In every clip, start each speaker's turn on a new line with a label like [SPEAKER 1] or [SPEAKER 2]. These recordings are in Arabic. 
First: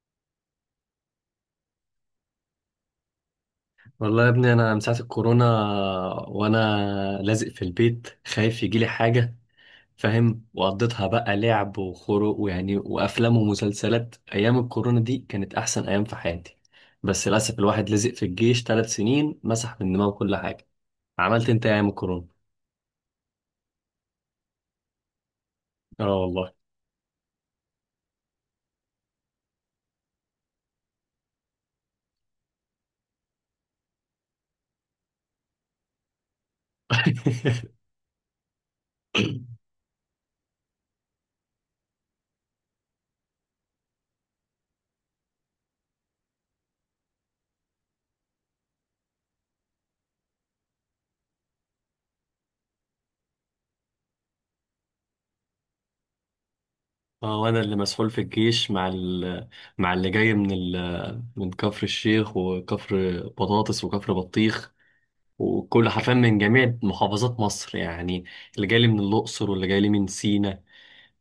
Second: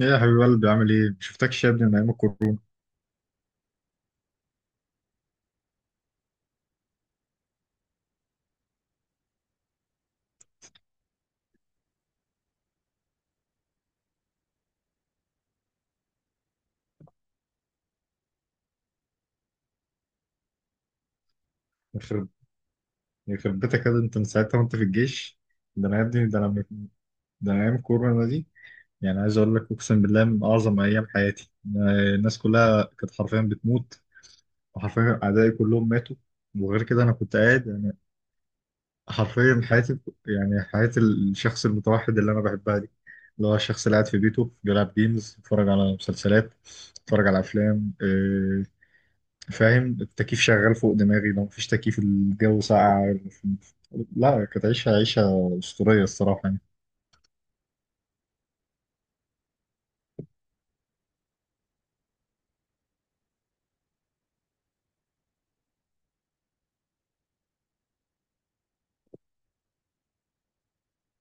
[SPEAKER 1] ايه يا حبيب قلبي عامل ايه؟ مشفتكش يا ابني من ايام الكورونا.
[SPEAKER 2] والله يا ابني، انا من ساعه الكورونا وانا لازق في البيت خايف يجيلي حاجه، فاهم؟ وقضيتها بقى لعب وخروج ويعني وافلام ومسلسلات. ايام الكورونا دي كانت احسن ايام في حياتي، بس للاسف الواحد لزق في الجيش 3 سنين مسح من دماغه كل حاجه. عملت انت إيه ايام الكورونا؟
[SPEAKER 1] يخرب يخرب بيتك يا ابني، انت من ساعتها وانت في الجيش. ده انا يا
[SPEAKER 2] اه
[SPEAKER 1] ابني
[SPEAKER 2] والله.
[SPEAKER 1] ده انا ايام الكورونا دي. يعني عايز اقول لك اقسم بالله من اعظم ايام حياتي الناس كلها كانت حرفيا بتموت. وحرفيا اعدائي كلهم ماتوا. وغير كده انا كنت قاعد يعني حرفيا حياتي. يعني حياة الشخص المتوحد اللي انا بحبها دي، اللي هو الشخص اللي قاعد في بيته بيلعب جيمز، بيتفرج على مسلسلات، بيتفرج على افلام، فاهم. التكييف شغال فوق دماغي، لو مفيش تكييف الجو ساقع. لا، كانت عيشة عيشة أسطورية الصراحة يعني.
[SPEAKER 2] اه، وانا اللي مسحول في الجيش مع اللي جاي من كفر الشيخ وكفر بطاطس وكفر بطيخ، وكل حرفيا من جميع محافظات مصر يعني. اللي جاي لي من الأقصر واللي جاي لي من سينا.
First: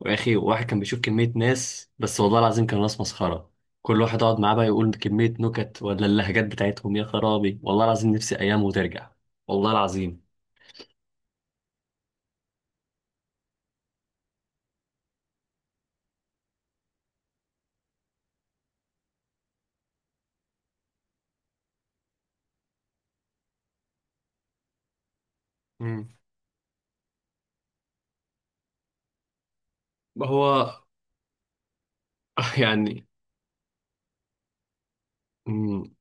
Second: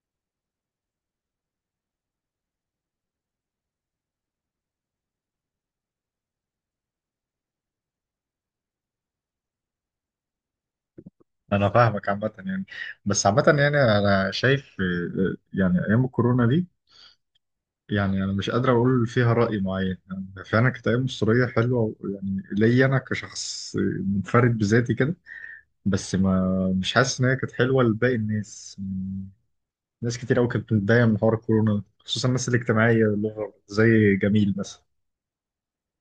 [SPEAKER 2] وأخي، واحد كان بيشوف كمية ناس، بس والله العظيم كانوا ناس مسخرة. كل واحد أقعد معاه بقى يقول كمية نكت، ولا اللهجات بتاعتهم يا خرابي! والله العظيم نفسي أيام وترجع، والله العظيم.
[SPEAKER 1] أنا فاهمك عامة يعني، بس عامة يعني أنا شايف، يعني أيام الكورونا دي، يعني أنا مش قادر أقول فيها رأي معين، يعني فعلا كانت أيام أسطورية حلوة يعني ليا أنا كشخص منفرد بذاتي كده.
[SPEAKER 2] مم.
[SPEAKER 1] بس ما مش حاسس إن هي كانت حلوة لباقي الناس يعني. ناس كتير
[SPEAKER 2] هو.
[SPEAKER 1] أوي كانت بتتضايق من حوار الكورونا، خصوصا الناس الاجتماعية
[SPEAKER 2] يعني.
[SPEAKER 1] اللي هو زي جميل مثلا.
[SPEAKER 2] مم.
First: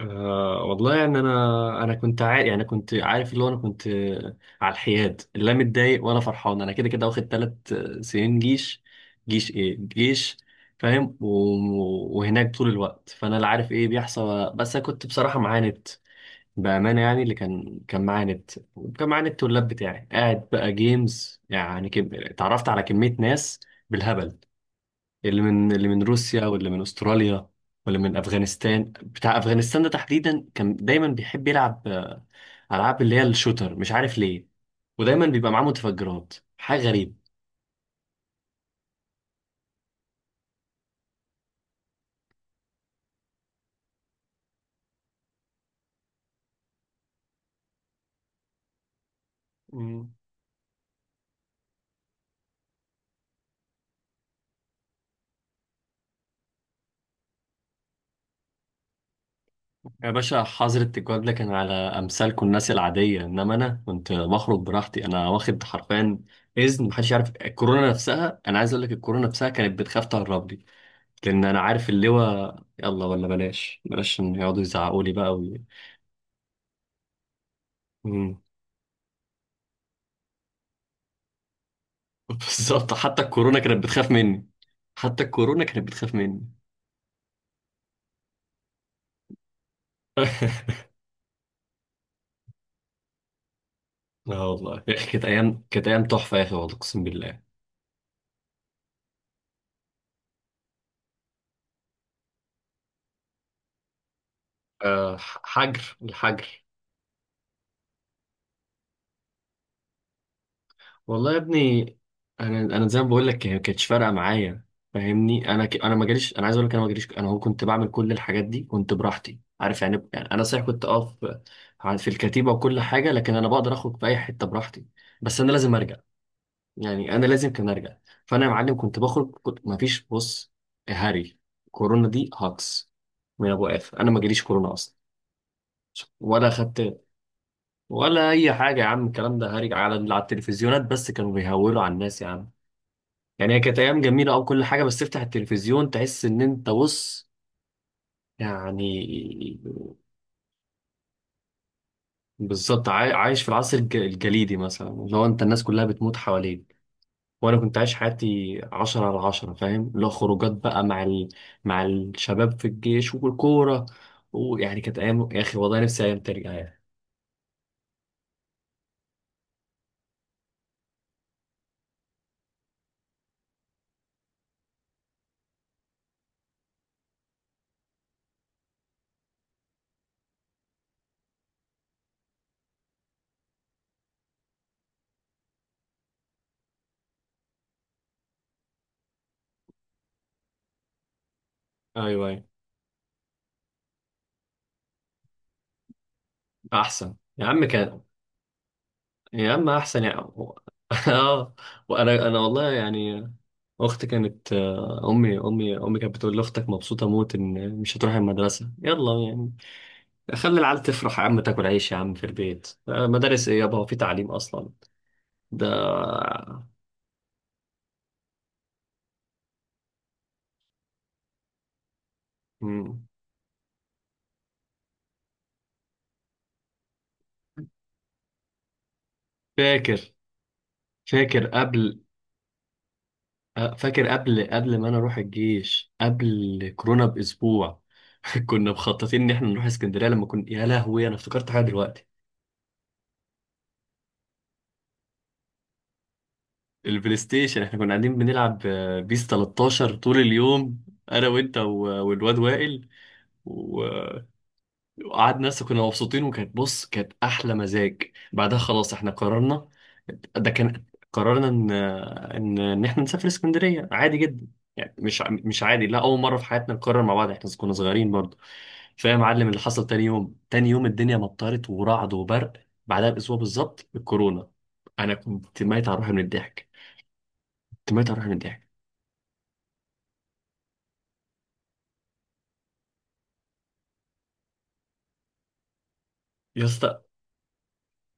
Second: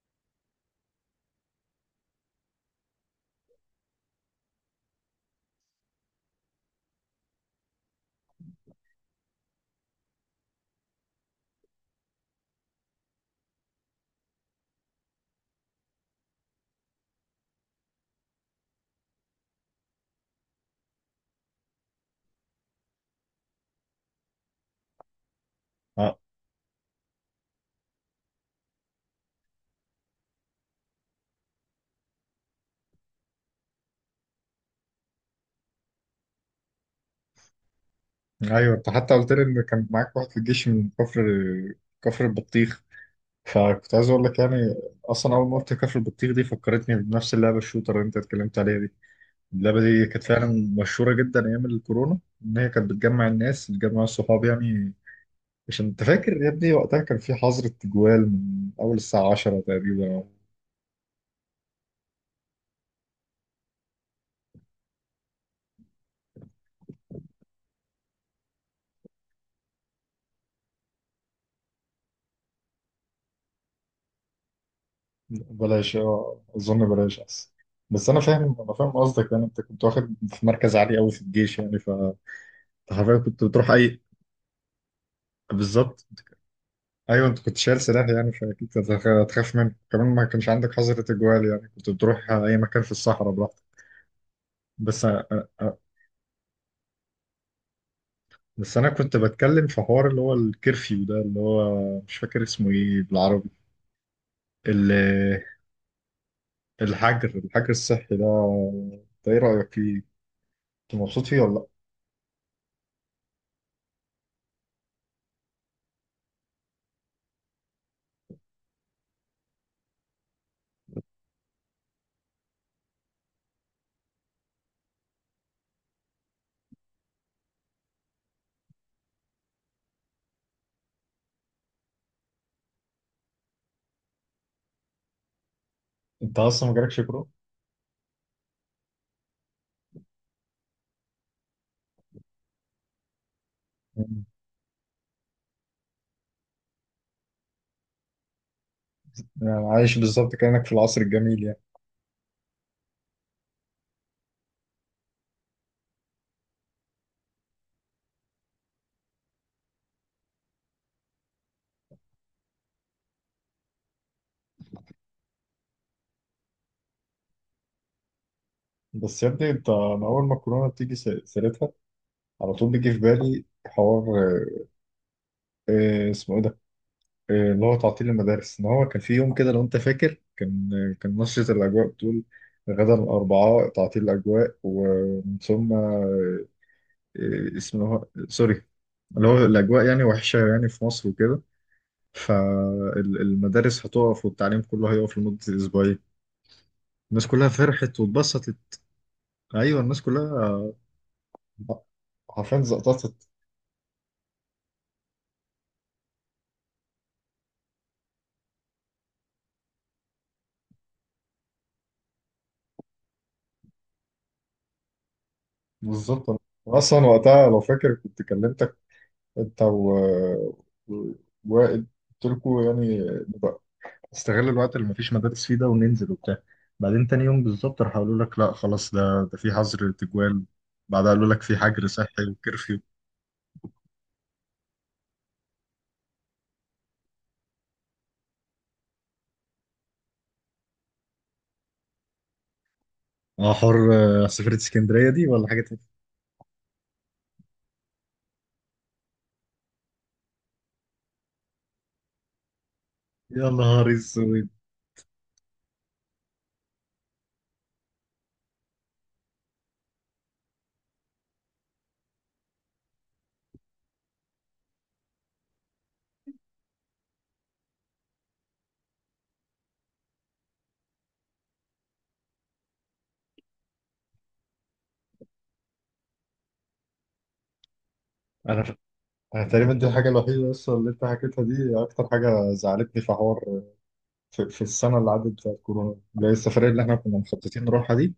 [SPEAKER 2] أه والله يعني، انا كنت عارف، يعني كنت عارف، اللي هو انا كنت على الحياد، لا متضايق ولا فرحان. انا كده كده واخد 3 سنين جيش. جيش ايه جيش؟ فاهم، وهناك طول الوقت، فانا لا عارف ايه بيحصل، بس انا كنت بصراحه معاند، بامانه يعني. اللي كان معاند، وكان معاند، اللاب بتاعي قاعد بقى جيمز، يعني اتعرفت على كميه ناس بالهبل، اللي من
[SPEAKER 1] آه.
[SPEAKER 2] روسيا واللي من استراليا واللي من افغانستان. بتاع افغانستان ده تحديدا كان دايما بيحب يلعب العاب اللي هي الشوتر، مش عارف ليه، ودايما بيبقى معاه متفجرات، حاجه غريبه.
[SPEAKER 1] ايوه، انت حتى قلت لي ان كان معاك واحد في الجيش من كفر البطيخ. فكنت عايز اقول لك يعني، اصلا اول ما قلت كفر البطيخ دي فكرتني بنفس اللعبه الشوتر اللي انت اتكلمت عليها دي. اللعبه دي
[SPEAKER 2] مم.
[SPEAKER 1] كانت فعلا مشهوره جدا ايام الكورونا، ان هي كانت بتجمع الناس، بتجمع الصحاب يعني. عشان انت فاكر يا ابني وقتها كان في حظر التجوال من اول الساعه 10
[SPEAKER 2] يا
[SPEAKER 1] تقريبا.
[SPEAKER 2] باشا، حظر التجوال ده كان على امثالكم الناس العاديه، انما انا كنت بخرج براحتي، انا واخد حرفيا اذن محدش يعرف. الكورونا نفسها، انا عايز اقول لك الكورونا نفسها كانت بتخاف تهرب لي، لان انا عارف اللواء. يلا ولا بلاش، بلاش ان يقعدوا يزعقوا لي بقى.
[SPEAKER 1] بلاش، اظن بلاش احسن. بس انا
[SPEAKER 2] وي...
[SPEAKER 1] فاهم انا فاهم قصدك، يعني انت كنت واخد في مركز عالي قوي في الجيش يعني
[SPEAKER 2] بالظبط.
[SPEAKER 1] حرفيا
[SPEAKER 2] حتى
[SPEAKER 1] كنت
[SPEAKER 2] الكورونا
[SPEAKER 1] بتروح
[SPEAKER 2] كانت
[SPEAKER 1] اي.
[SPEAKER 2] بتخاف مني. حتى الكورونا كانت
[SPEAKER 1] بالظبط.
[SPEAKER 2] بتخاف مني.
[SPEAKER 1] ايوه، انت كنت شايل سلاح يعني فاكيد كنت هتخاف منه كمان، ما كانش عندك حظر تجوال يعني كنت بتروح اي مكان في الصحراء براحتك.
[SPEAKER 2] اه والله،
[SPEAKER 1] بس أ- أ-
[SPEAKER 2] كانت ايام تحفه يا اخي، والله اقسم بالله.
[SPEAKER 1] بس انا كنت بتكلم في حوار اللي هو الكرفيو ده، اللي هو مش فاكر اسمه ايه بالعربي، ال-
[SPEAKER 2] أه. حجر، الحجر.
[SPEAKER 1] الحجر الصحي ده. انت ايه رايك فيه؟ انت مبسوط
[SPEAKER 2] والله يا
[SPEAKER 1] فيه ولا لا؟
[SPEAKER 2] ابني، انا زي ما بقول لك هي ما كانتش فارقه معايا، فاهمني؟ انا ما جاليش، انا عايز اقول لك انا ما جاليش. انا هو كنت بعمل كل الحاجات دي كنت براحتي، عارف؟ يعني انا صحيح كنت اقف في الكتيبه وكل حاجه، لكن انا بقدر اخرج في اي حته براحتي، بس انا لازم ارجع، يعني انا لازم كان ارجع. فانا يا معلم كنت بخرج، كنت ما فيش. بص يا هاري، كورونا دي هاكس من ابو قاف. انا ما جاليش كورونا اصلا
[SPEAKER 1] انت
[SPEAKER 2] ولا
[SPEAKER 1] اصلا مجالك
[SPEAKER 2] خدت
[SPEAKER 1] شكره.
[SPEAKER 2] ولا اي حاجه. يا عم الكلام ده هاري، على التلفزيونات بس كانوا بيهولوا على الناس يا عم. يعني هي كانت ايام جميله او كل حاجه، بس تفتح التلفزيون تحس ان انت بص، يعني.
[SPEAKER 1] يعني عايش بالظبط كأنك في العصر الجميل يعني.
[SPEAKER 2] بالظبط. عايش في العصر الجليدي مثلا، اللي هو انت الناس كلها بتموت حواليك، وانا كنت عايش حياتي 10/10، فاهم؟ اللي هو خروجات بقى مع الشباب في الجيش والكورة، ويعني كانت ايام يا اخي، والله نفسي ايام ترجع يعني.
[SPEAKER 1] بس يا ابني انت، انا اول ما الكورونا بتيجي سيرتها على طول بيجي في بالي حوار، اسمه ايه ده؟ اللي هو تعطيل المدارس. ان هو كان في يوم كده لو انت فاكر كان، كان نشرة الاجواء بتقول: غدا الاربعاء تعطيل الاجواء، ومن ثم اسمه، سوري، اللي هو الاجواء يعني وحشة يعني في مصر وكده.
[SPEAKER 2] ايوه، ايوه.
[SPEAKER 1] فالمدارس هتقف والتعليم كله هيقف لمدة اسبوعين.
[SPEAKER 2] احسن
[SPEAKER 1] الناس
[SPEAKER 2] يا
[SPEAKER 1] كلها
[SPEAKER 2] عم
[SPEAKER 1] فرحت
[SPEAKER 2] كان.
[SPEAKER 1] واتبسطت.
[SPEAKER 2] يا عم
[SPEAKER 1] ايوه، الناس
[SPEAKER 2] احسن يعني.
[SPEAKER 1] كلها
[SPEAKER 2] اه.
[SPEAKER 1] آه،
[SPEAKER 2] وانا
[SPEAKER 1] حرفيا
[SPEAKER 2] والله
[SPEAKER 1] زقططت.
[SPEAKER 2] يعني، اختي كانت، امي امي امي كانت بتقول لي اختك مبسوطه موت ان مش هتروح المدرسه. يلا يعني، خلي العيال تفرح يا عم، تاكل عيش يا عم في البيت. مدارس ايه يابا، هو في تعليم اصلا ده؟
[SPEAKER 1] بالظبط. أنا اصلا وقتها لو فاكر كنت كلمتك انت و- وائل، قلت لكم يعني
[SPEAKER 2] مم.
[SPEAKER 1] نبقى نستغل الوقت اللي مفيش مدارس فيه ده وننزل وبتاع. بعدين تاني يوم بالظبط راح قالوا لك لا خلاص، ده في حظر
[SPEAKER 2] فاكر
[SPEAKER 1] تجوال، بعدها قالوا لك
[SPEAKER 2] فاكر
[SPEAKER 1] في حجر
[SPEAKER 2] قبل،
[SPEAKER 1] صحي وكرفيو.
[SPEAKER 2] فاكر قبل ما انا اروح الجيش قبل كورونا باسبوع. كنا مخططين ان احنا نروح اسكندريه لما كنا، يا لهوي انا افتكرت حاجه دلوقتي.
[SPEAKER 1] اه حر سفرة اسكندرية دي ولا حاجة تانية؟
[SPEAKER 2] البلاي ستيشن، احنا كنا قاعدين بنلعب بيس 13 طول اليوم، انا وانت والواد وائل.
[SPEAKER 1] يا نهار اسود.
[SPEAKER 2] قعدنا لسه كنا مبسوطين، وكانت بص كانت احلى مزاج. بعدها خلاص احنا قررنا، ده كان، قررنا ان احنا نسافر اسكندريه عادي جدا. يعني مش مش عادي، لا، اول مره في حياتنا نقرر مع بعض احنا كنا صغيرين برضه. فيا معلم، اللي حصل تاني يوم، تاني يوم الدنيا مطرت ورعد وبرق، بعدها باسبوع بالظبط الكورونا. انا كنت ميت على روحي من الضحك، كنت ميت على روحي من
[SPEAKER 1] انا
[SPEAKER 2] الضحك.
[SPEAKER 1] ف... انا تقريبا دي الحاجة الوحيدة بس اللي انت حكيتها دي، اكتر حاجة زعلتني في حوار، في السنة اللي عدت بتاعت كورونا، اللي هي
[SPEAKER 2] يا
[SPEAKER 1] السفرية اللي احنا
[SPEAKER 2] اسطى.
[SPEAKER 1] كنا مخططين نروحها دي.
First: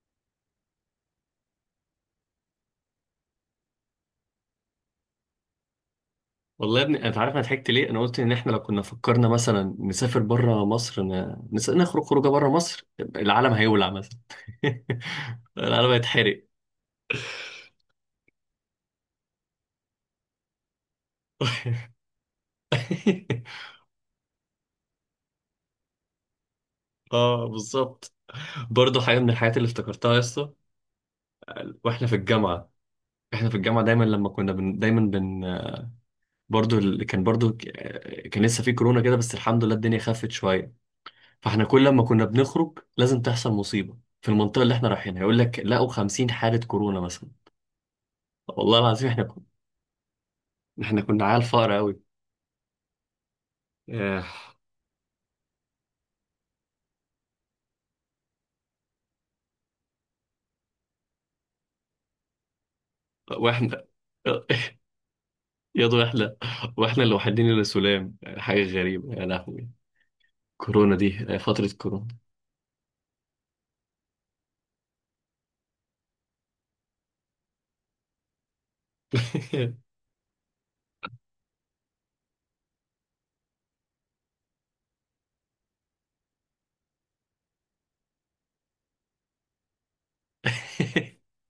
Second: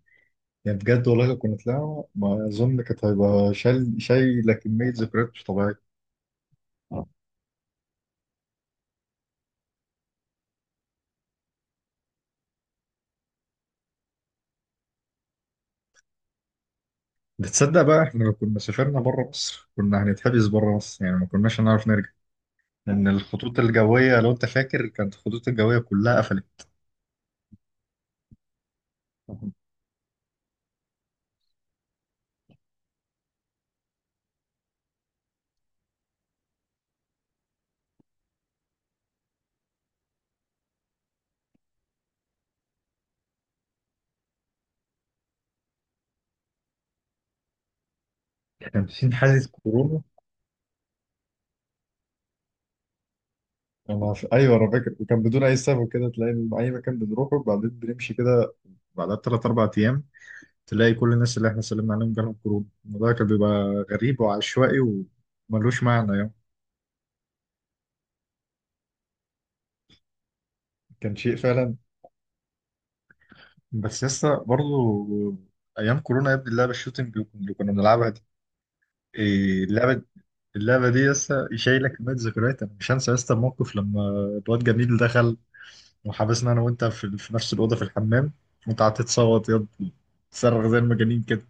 [SPEAKER 1] يعني بجد والله لو كنا طلعنا ما اظن كانت هيبقى شايله كميه ذكريات مش طبيعيه.
[SPEAKER 2] والله يا ابني، انت عارف انا ضحكت ليه؟ انا قلت ان احنا لو كنا فكرنا مثلا نسافر بره مصر، نخرج خروجه بره مصر، العالم هيولع مثلا. العالم هيتحرق.
[SPEAKER 1] بتصدق بقى احنا لو كنا سافرنا بره مصر كنا هنتحبس بره مصر، يعني ما كناش هنعرف نرجع، لان الخطوط الجويه لو انت فاكر كانت الخطوط الجويه كلها قفلت.
[SPEAKER 2] اه بالظبط. برضه حاجه من الحاجات اللي افتكرتها يا اسطى، واحنا في الجامعه. احنا في الجامعه دايما لما كنا بن... دايما بن برضه كان برضه كان لسه في كورونا كده، بس الحمد لله الدنيا خفت شويه. فاحنا كل ما كنا بنخرج لازم تحصل مصيبه في المنطقه اللي احنا رايحينها، يقول لك لقوا 50 حاله كورونا مثلا، والله
[SPEAKER 1] كان
[SPEAKER 2] العظيم.
[SPEAKER 1] في
[SPEAKER 2] احنا كنا
[SPEAKER 1] حادث كورونا.
[SPEAKER 2] احنا كنا عيال فقر قوي، آه،
[SPEAKER 1] ايوه انا فاكر، وكان بدون اي سبب كده تلاقي إن اي مكان بنروحه وبعدين بنمشي كده، بعدها بثلاث اربع ايام تلاقي كل الناس اللي احنا سلمنا عليهم جالهم كورونا، الموضوع كان بيبقى
[SPEAKER 2] واحنا،
[SPEAKER 1] غريب وعشوائي وملوش
[SPEAKER 2] يا دو
[SPEAKER 1] معنى يعني.
[SPEAKER 2] احنا، واحنا الوحيدين اللي سلام. حاجة غريبة يا لهوي، كورونا
[SPEAKER 1] كان
[SPEAKER 2] دي
[SPEAKER 1] شيء
[SPEAKER 2] فترة
[SPEAKER 1] فعلا،
[SPEAKER 2] كورونا.
[SPEAKER 1] بس لسه برضو ايام كورونا يا ابني اللعبه الشوتنج اللي كنا بنلعبها دي، إيه اللعبه. اللعبه دي لسه شايله كميه ذكريات، انا مش هنسى لسه الموقف لما الواد جميل دخل وحبسنا انا وانت في نفس الاوضه في الحمام. وانت قعدت تصوت يا ابني، تصرخ زي المجانين كده،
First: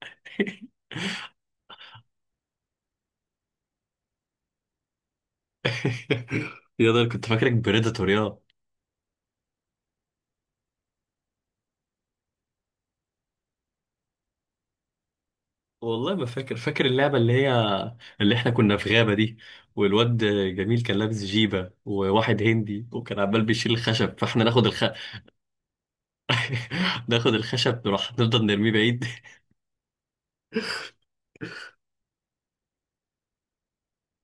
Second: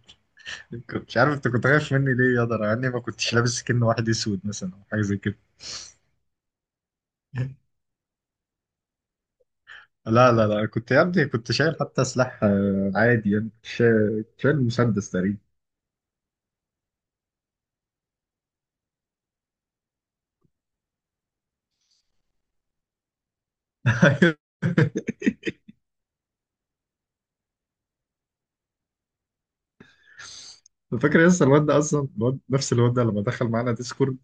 [SPEAKER 1] كنت مش عارف انت كنت خايف مني ليه يا ده، انا يعني ما كنتش لابس كأن واحد اسود مثلا او حاجه زي كده.
[SPEAKER 2] يا ده كنت فاكرك بريداتور، يا.
[SPEAKER 1] لا لا لا، كنت يا ابني كنت شايل حتى سلاح، عادي يعني، كنت شايل مسدس تقريبا.
[SPEAKER 2] والله ما فاكر، فاكر اللعبة اللي هي، اللي احنا كنا في غابة دي، والواد جميل كان لابس جيبة وواحد هندي وكان عمال بيشيل الخشب، فاحنا ناخد ناخد الخشب نروح نفضل نرميه بعيد.
[SPEAKER 1] فاكر لسه الواد ده، اصلا الواد نفس الواد ده لما دخل معانا ديسكورد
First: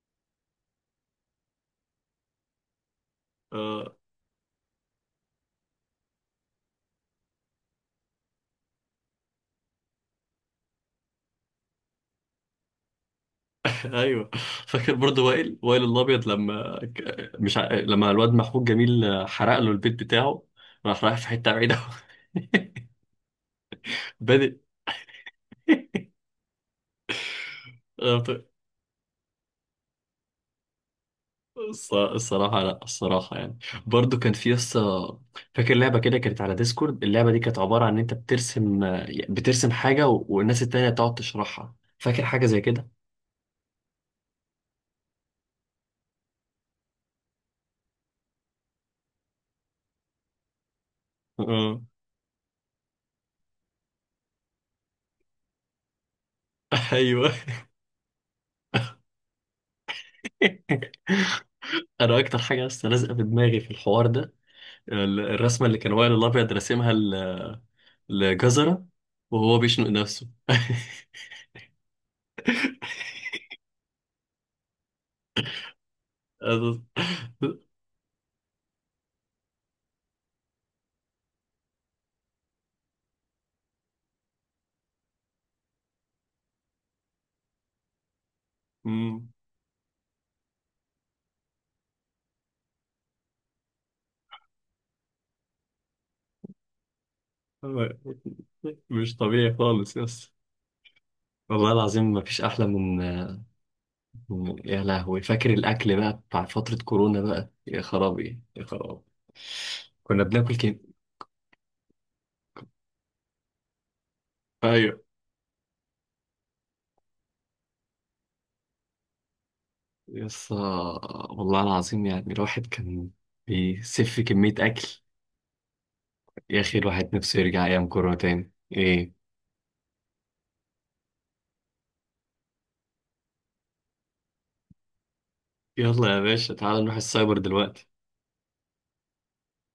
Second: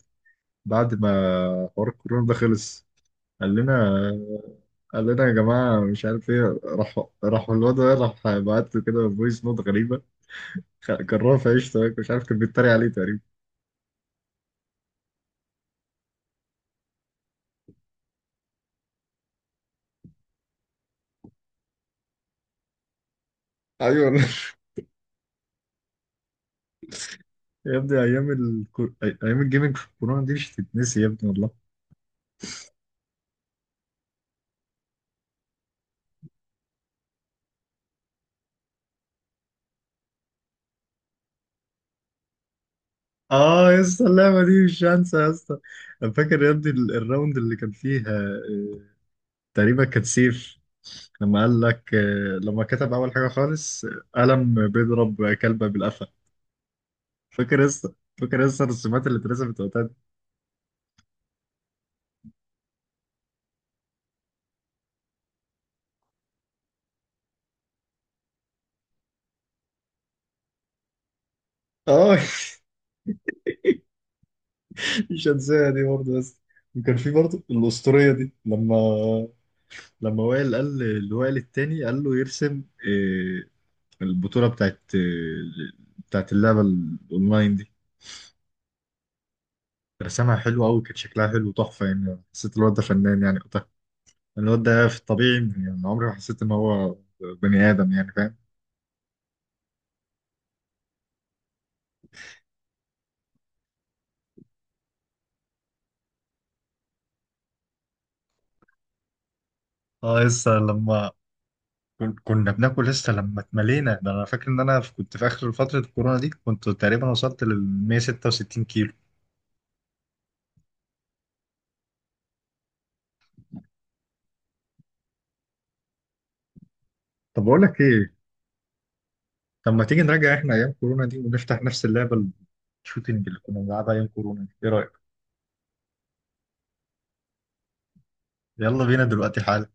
[SPEAKER 1] بعد ما حوار الكورونا ده خلص، قال لنا قال لنا يا جماعه مش عارف ايه، راح الواد ده راح بعت له كده فويس نوت غريبه، كرهه في عيشته مش عارف، كان بيتريق عليه تقريبا.
[SPEAKER 2] ايوه. فاكر برضو وائل، وائل الابيض، لما ك- مش ع... لما الواد محمود جميل حرق له البيت بتاعه، راح رايح في حته بعيده.
[SPEAKER 1] ايوه.
[SPEAKER 2] بادئ.
[SPEAKER 1] يا ابني
[SPEAKER 2] آه، ط-
[SPEAKER 1] ايام الجيمنج في الكورونا دي مش هتتنسي يا ابني والله.
[SPEAKER 2] الصراحه لا، الصراحه يعني برضو كان في قصه. فاكر لعبه كده كانت على ديسكورد؟ اللعبه دي كانت عباره عن ان انت بترسم، بترسم حاجه والناس التانيه تقعد تشرحها، فاكر حاجه زي كده؟
[SPEAKER 1] اه يا اسطى، اللعبه دي مش هنسى يا اسطى. أنا فاكر يا ابني الراوند اللي كان فيها، تقريبا كانت سيف، لما قال
[SPEAKER 2] اه
[SPEAKER 1] لك، لما كتب اول حاجه خالص، قلم بيضرب كلبه بالقفا.
[SPEAKER 2] ايوه.
[SPEAKER 1] فاكر لسه فاكر لسه الرسومات اللي اترسمت وقتها دي؟
[SPEAKER 2] انا اكتر حاجه لسه لازقه في دماغي في الحوار ده، الرسمه اللي كان وائل الابيض راسمها لجزرة وهو بيشنق نفسه.
[SPEAKER 1] اه. مش هنساها دي برضه بس. وكان في برضه الأسطورية دي، لما وائل قال اللي وائل التاني قال له يرسم، البطوله بتاعت اللعبه الاونلاين دي.
[SPEAKER 2] أمم.
[SPEAKER 1] رسمها حلو قوي، كانت شكلها حلو تحفه يعني، حسيت الواد ده فنان يعني وقتها، الواد ده في الطبيعي يعني عمري ما حسيت ان هو بني ادم يعني، فاهم.
[SPEAKER 2] مش طبيعي خالص يا اسطى، والله العظيم ما فيش أحلى من، يا لهوي، فاكر الأكل بقى بتاع فترة كورونا بقى؟ يا خرابي، يا خرابي! كنا
[SPEAKER 1] اه لسه
[SPEAKER 2] بناكل كده.
[SPEAKER 1] لما كنا بناكل، لسه لما اتملينا ده، انا فاكر ان انا
[SPEAKER 2] أيوه
[SPEAKER 1] كنت في اخر فترة الكورونا دي كنت تقريبا وصلت لل 166 كيلو.
[SPEAKER 2] يا اسطى، والله العظيم يعني الواحد كان بيسف كمية أكل. يا أخي الواحد نفسه
[SPEAKER 1] طب بقول
[SPEAKER 2] يرجع
[SPEAKER 1] لك
[SPEAKER 2] أيام كورونا
[SPEAKER 1] ايه،
[SPEAKER 2] تاني، إيه؟
[SPEAKER 1] طب ما تيجي نراجع احنا ايام كورونا دي ونفتح نفس اللعبة الشوتينج اللي كنا بنلعبها ايام كورونا دي، ايه رأيك؟
[SPEAKER 2] يلا يا باشا، تعال نروح السايبر دلوقتي.
[SPEAKER 1] يلا بينا دلوقتي حالا.